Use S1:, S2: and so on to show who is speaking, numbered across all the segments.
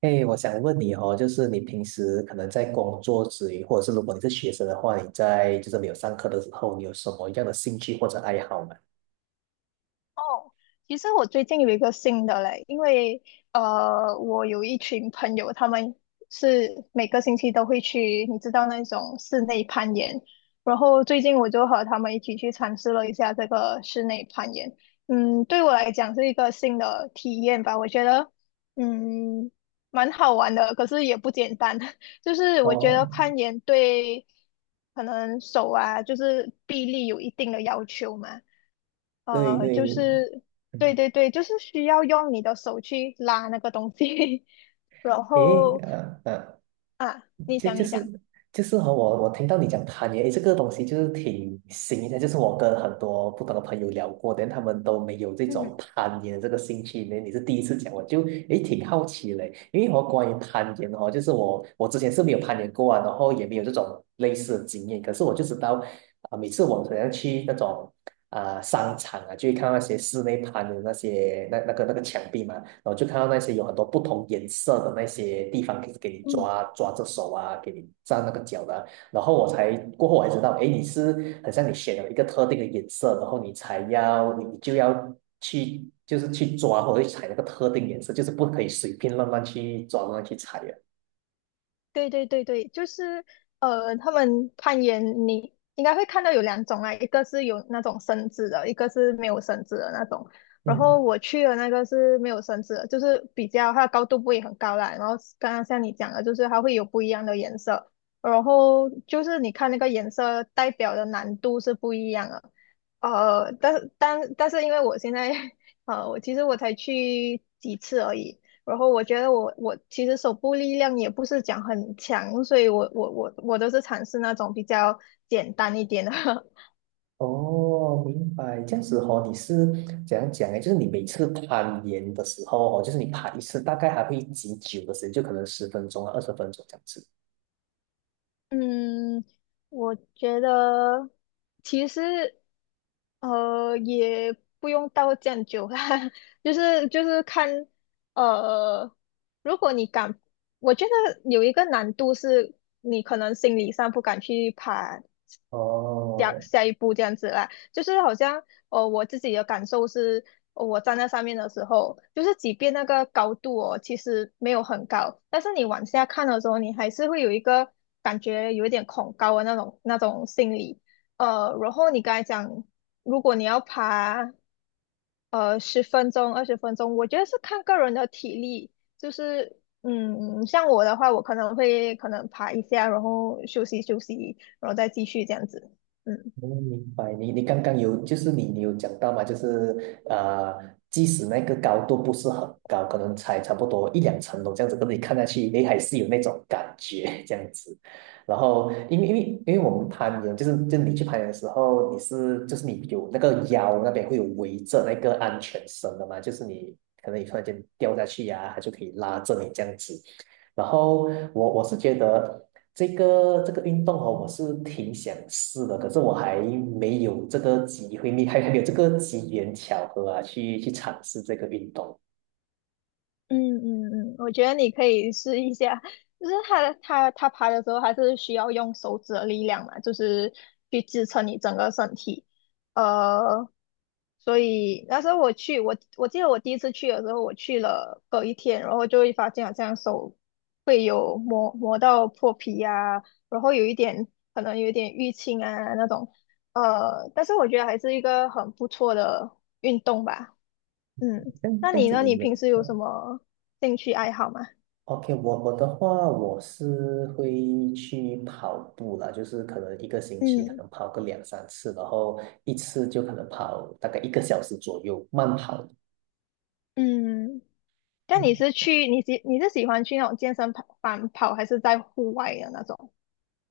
S1: 哎，我想问你哦，就是你平时可能在工作之余，或者是如果你是学生的话，你在就是没有上课的时候，你有什么样的兴趣或者爱好吗？
S2: 哦，其实我最近有一个新的嘞。因为我有一群朋友，他们是每个星期都会去，你知道那种室内攀岩。然后最近我就和他们一起去尝试了一下这个室内攀岩。对我来讲是一个新的体验吧。我觉得嗯蛮好玩的，可是也不简单。就是我觉得
S1: 哦，
S2: 攀岩对可能手啊，就是臂力有一定的要求嘛。
S1: 对
S2: 就
S1: 对，
S2: 是
S1: 嗯，
S2: 对对对，就是需要用你的手去拉那个东西。然
S1: 诶，
S2: 后啊，你
S1: 就
S2: 讲
S1: 就
S2: 你讲。
S1: 是就是和我听到你讲攀岩，诶，这个东西就是挺新的，就是我跟很多不同的朋友聊过，但他们都没有这
S2: 嗯。
S1: 种攀岩这个兴趣。那你是第一次讲，我就诶挺好奇嘞，因为我关于攀岩哦，就是我之前是没有攀岩过啊，然后也没有这种类似的经验，可是我就知道啊、每次我好像去那种啊、商场啊，就会看到那些室内攀的那些那个墙壁嘛。然后就看到那些有很多不同颜色的那些地方给你
S2: 嗯。
S1: 抓着手啊，给你站那个脚的啊。然后过后我才知道，哎，你是很像你选了一个特定的颜色，然后你就要去就是去抓或者去踩那个特定颜色，就是不可以随便乱乱去抓乱乱去踩的。
S2: 对对对对，就是他们攀岩你应该会看到有两种啊，一个是有那种绳子的，一个是没有绳子的那种。然
S1: 嗯，
S2: 后我去的那个是没有绳子的，就是比较它的高度不会很高啦。然后刚刚像你讲的，就是它会有不一样的颜色，然后就是你看那个颜色代表的难度是不一样的。但是因为我现在 其实我才去几次而已。然后我觉得我其实手部力量也不是讲很强，所以我都是尝试那种比较简单一点的。
S1: 哦，明白。这样子哦，你是怎样讲呢？就是你每次攀岩的时候哦，就是你爬一次，大概还会几久的时间？就可能十分钟啊，二十分钟这样子。
S2: 嗯，我觉得其实也不用到这样久啦。就是看呃，如果你敢，我觉得有一个难度是你可能心理上不敢去爬下
S1: 哦，
S2: 下一步这样子啦。就是好像我自己的感受是，我站在上面的时候，就是即便那个高度哦其实没有很高，但是你往下看的时候，你还是会有一个感觉有一点恐高的那种心理。然后你刚才讲，如果你要爬十分钟、20分钟，我觉得是看个人的体力。就是像我的话，我可能会可能爬一下，然后休息休息，然后再继续这样子。嗯。
S1: 嗯，明白。你刚刚有，就是你有讲到嘛，就是即使那个高度不是很高，可能才差不多1、2层楼这样子，可是你看下去，诶，还是有那种感觉这样子。然后，因为我们攀岩，就是就你去攀岩的时候，你是就是你有那个腰那边会有围着那个安全绳的嘛，就是你可能你突然间掉下去呀、它就可以拉着你这样子。然后我是觉得这个运动哦，我是挺想试的，可是我还没有这个机会，你还没有这个机缘巧合啊，去尝试这个运动。
S2: 嗯嗯嗯，我觉得你可以试一下，就是他爬的时候，还是需要用手指的力量嘛，就是去支撑你整个身体。呃，所以那时候我去，我记得我第一次去的时候，我去了隔一天，然后就会发现好像手会有磨磨到破皮啊，然后有一点可能有一点淤青啊那种。但是我觉得还是一个很不错的运动吧。嗯，
S1: 这样
S2: 那
S1: 这样
S2: 你
S1: 子
S2: 呢？
S1: 你
S2: 你
S1: 们
S2: 平时有什
S1: 嗯
S2: 么兴趣爱好吗？
S1: ，OK，我的话，我是会去跑步啦，就是可能一个星期可
S2: 嗯
S1: 能跑个2、3次，然后一次就可能跑大概一个小时左右，慢跑。
S2: 嗯，那你是喜欢去那种健身跑房跑，还是在户外的那种？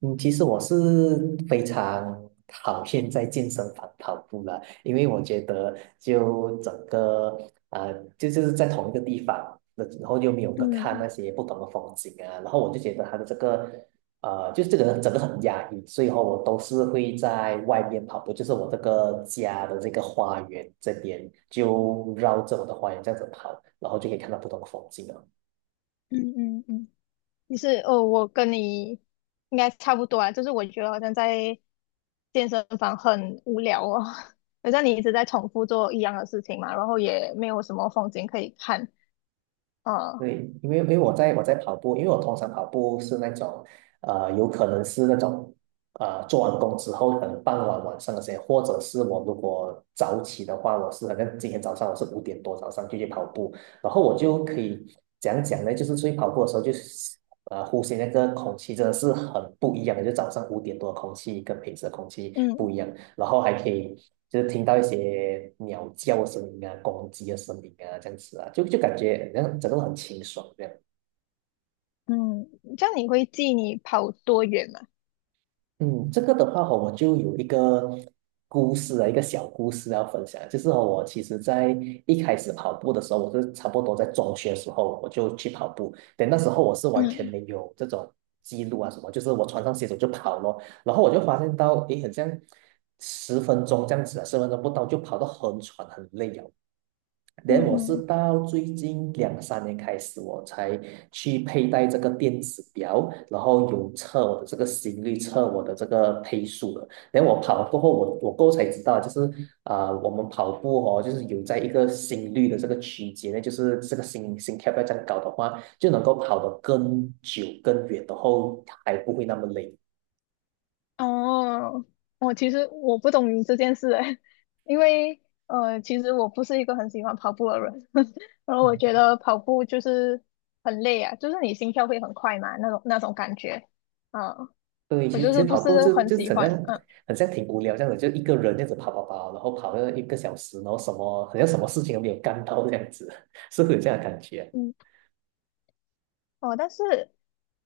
S1: 嗯，其实我是非常讨厌在健身房跑步了，因为我觉得就整个就是在同一个地方，那然后又没有个看
S2: 嗯
S1: 那些不同的风景啊，然后我就觉得它的这个就是这个整个很压抑，所以后我都是会在外面跑步，就是我这个家的这个花园这边，就绕着我的花园这样子跑，然后就可以看到不同的风景啊。
S2: 嗯嗯嗯，你是哦，我跟你应该差不多啊，就是我觉得好像在健身房很无聊哦。好像你一直在重复做一样的事情嘛，然后也没有什么风景可以看。啊。
S1: 对，因为我在跑步，因为我通常跑步是那种，有可能是那种，做完工之后，可能傍晚晚上那些，或者是我如果早起的话，我是好像今天早上我是五点多早上就去跑步，然后我就可以讲讲呢，就是出去跑步的时候，就是呼吸那个空气真的是很不一样的，就早上五点多的空气跟平时的空气
S2: 嗯
S1: 不一样。然后还可以就是听到一些鸟叫的声音啊、公鸡的声音啊，这样子啊，就感觉好像整个人很清爽这样。
S2: 嗯，这样你会记你跑多远吗？
S1: 嗯，这个的话哦，我就有一个故事啊，一个小故事要分享，就是哦我其实在一开始跑步的时候，我是差不多在中学的时候我就去跑步，但那时候我是完全
S2: 嗯
S1: 没有这种记录啊什么，就是我穿上鞋子我就跑咯，然后我就发现到，诶，好像十分钟这样子啊，十分钟不到就跑到很喘很累啊。
S2: 嗯
S1: 连后我是
S2: 嗯
S1: 到最近2、3年开始，我才去佩戴这个电子表，然后有测我的这个心率，测我的这个配速的。然后我跑过后，我过后才知道，就是啊、我们跑步哦，就是有在一个心率的这个区间呢，就是这个心跳不要这样高的话，就能够跑得更久更远，然后还不会那么累。
S2: 哦，我其实不懂你这件事诶。因为其实我不是一个很喜欢跑步的人。然后我觉得跑步就是很累啊，就是你心跳会很快嘛，那种感觉。嗯，
S1: 对，其
S2: 我
S1: 实
S2: 就
S1: 其
S2: 是
S1: 实
S2: 不
S1: 跑步
S2: 是
S1: 就
S2: 很
S1: 就
S2: 喜
S1: 很
S2: 欢。
S1: 像，
S2: 嗯
S1: 很像挺无聊这样子，就一个人这样子跑跑跑，然后跑了一个小时，然后什么好像什么事情都没有干到这样子，是会有这样的感觉。
S2: 嗯。哦，但是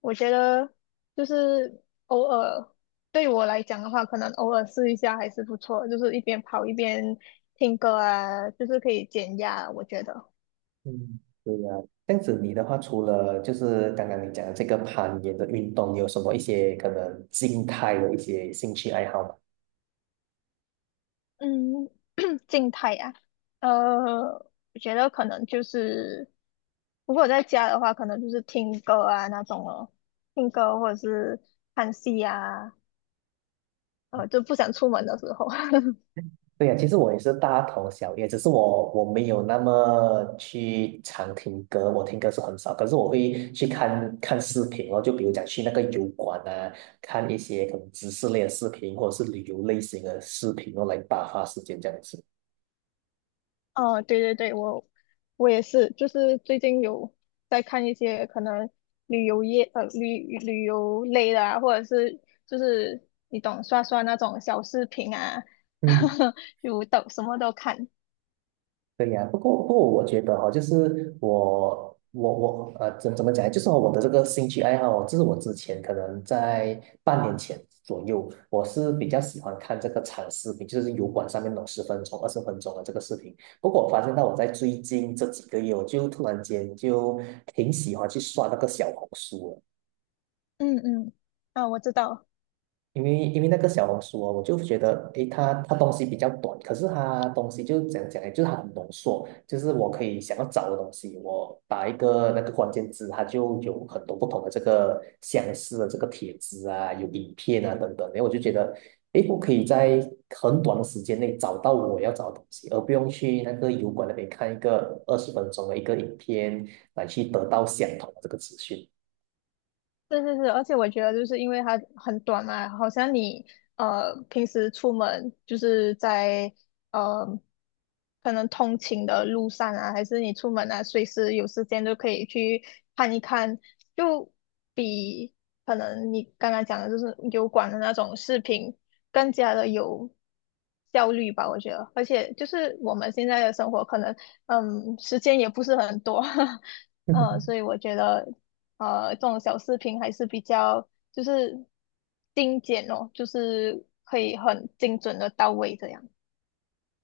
S2: 我觉得就是偶尔对我来讲的话，可能偶尔试一下还是不错，就是一边跑一边听歌啊，就是可以减压啊，我觉得。
S1: 嗯。对呀，这样子你的话，除了就是刚刚你讲的这个攀岩的运动，你有什么一些可能静态的一些兴趣爱好吗？
S2: 嗯。静态呀？我觉得可能就是，如果在家的话，可能就是听歌啊那种哦，听歌或者是看戏啊。就不想出门的时候。
S1: 对呀，其实我也是大同小异，只是我没有那么去常听歌，我听歌是很少，可是我会去看看视频哦，就比如讲去那个油管啊，看一些可能知识类的视频或者是旅游类型的视频哦，来打发时间这样子。
S2: 哦，对对对，我也是，就是最近有在看一些可能旅游类的啊，或者是就是你懂刷刷那种小视频啊。
S1: 嗯。
S2: 就都什么都看。
S1: 对呀，不过，我觉得哈、就是我怎么讲呢就是我的这个兴趣爱好哦，就是我之前可能在半年前左右，我是比较喜欢看这个长视频，就是油管上面弄种十分钟、二十分钟的这个视频。不过我发现到我在最近这几个月，我就突然间就挺喜欢去刷那个小红书了。
S2: 嗯嗯，啊，我知道。
S1: 因为那个小红书哦，我就觉得，诶，它东西比较短，可是它东西就讲讲呢？就是它很浓缩，就是我可以想要找的东西，我打一个那个关键字，它就有很多不同的这个相似的这个帖子啊，有影片啊等等，然后我就觉得，诶，我可以在很短的时间内找到我要找的东西，而不用去那个油管那边看一个二十分钟的一个影片来去得到相同的这个资讯。
S2: 是是是，而且我觉得就是因为它很短嘛，好像你平时出门就是在呃可能通勤的路上啊，还是你出门啊，随时有时间都可以去看一看，就比可能你刚刚讲的就是油管的那种视频更加的有效率吧，我觉得。而且就是我们现在的生活可能时间也不是很多。所以我觉得。这种小视频还是比较就是精简哦，就是可以很精准的到位这样。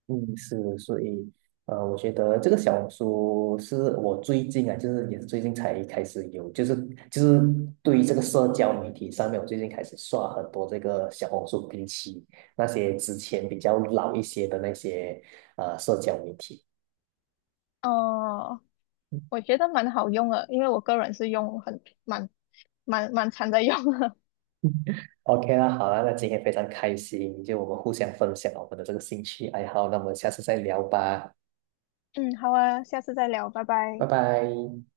S1: 嗯，是，所以，我觉得这个小红书是我最近啊，就是也是最近才开始有，就是对于这个社交媒体上面，我最近开始刷很多这个小红书，比起那些之前比较老一些的那些社交媒体。
S2: 哦、我觉得蛮好用的，因为我个人是用很蛮常在用的。
S1: OK 啦，好啦，那今天非常开心，就我们互相分享我们的这个兴趣爱好，那我们下次再聊吧，
S2: 嗯，好啊，下次再聊，拜
S1: 拜
S2: 拜。
S1: 拜。